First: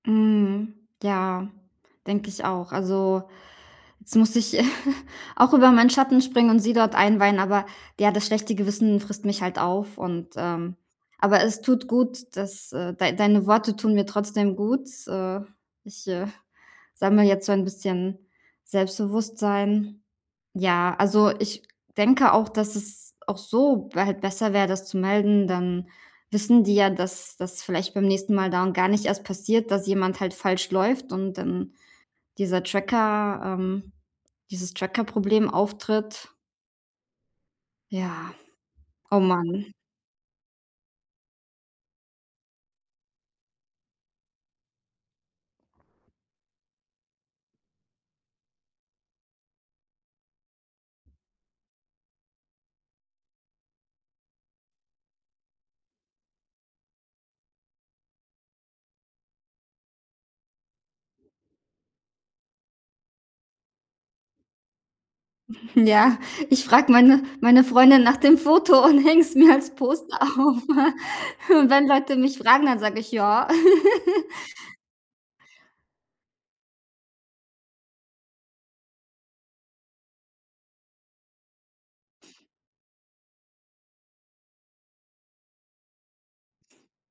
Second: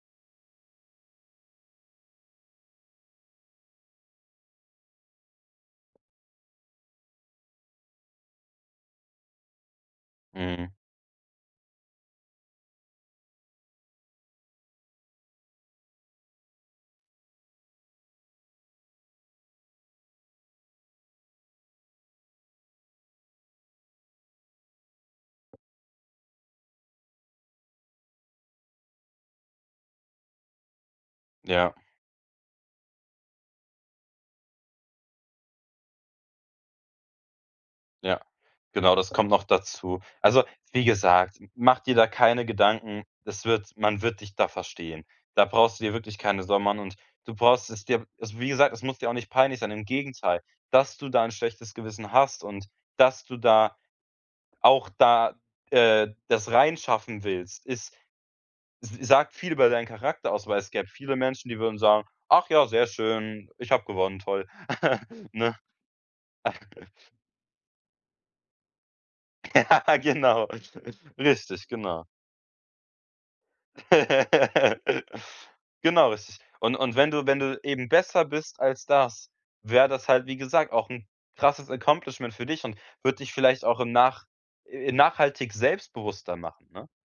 Mhm, ja, denke ich auch. Also, jetzt musste ich auch über meinen Schatten springen und sie dort einweihen, aber ja, das schlechte Gewissen frisst mich halt auf und, Mhm. ähm aber es tut gut, dass, äh dei deine Worte tun mir trotzdem gut, äh. Ich, äh, sammle jetzt so ein bisschen Selbstbewusstsein. Ja, also ich denke auch, dass es auch so halt besser wäre, das zu melden. Dann wissen die ja, dass das vielleicht beim nächsten Mal darum gar nicht erst passiert, dass jemand halt falsch läuft und dann Ja. dieser Tracker, ähm, dieses Trackerproblem auftritt. Ja. Ja, Genau, das oh kommt noch Mann. dazu. Also wie gesagt, mach dir da keine Gedanken, das wird man wird dich da verstehen. Da brauchst du dir wirklich keine Sorgen machen, und du brauchst es dir also wie gesagt, es muss dir auch nicht peinlich sein. Im Gegenteil: Dass du da 'n schlechtes Gewissen hast und dass du da auch da, äh, das reinschaffen willst, ist Das sagt viel über deinen Charakter aus, weil es gäbe viele Menschen, die würden sagen: „Ach ja, sehr schön, ich habe gewonnen, toll.“ Ne? Ja, ich frage meine meine Freundin nach dem Foto und häng's mir als Ja, Poster genau. auf. Richtig, Wenn genau. Leute mich fragen, dann sage ich: „Ja.“ Genau, richtig. Und und wenn du wenn du eben besser bist als das, wäre das halt, wie gesagt, auch 'n krasses Accomplishment für dich und würd dich vielleicht auch im nach äh, nachhaltig selbstbewusster machen, ne?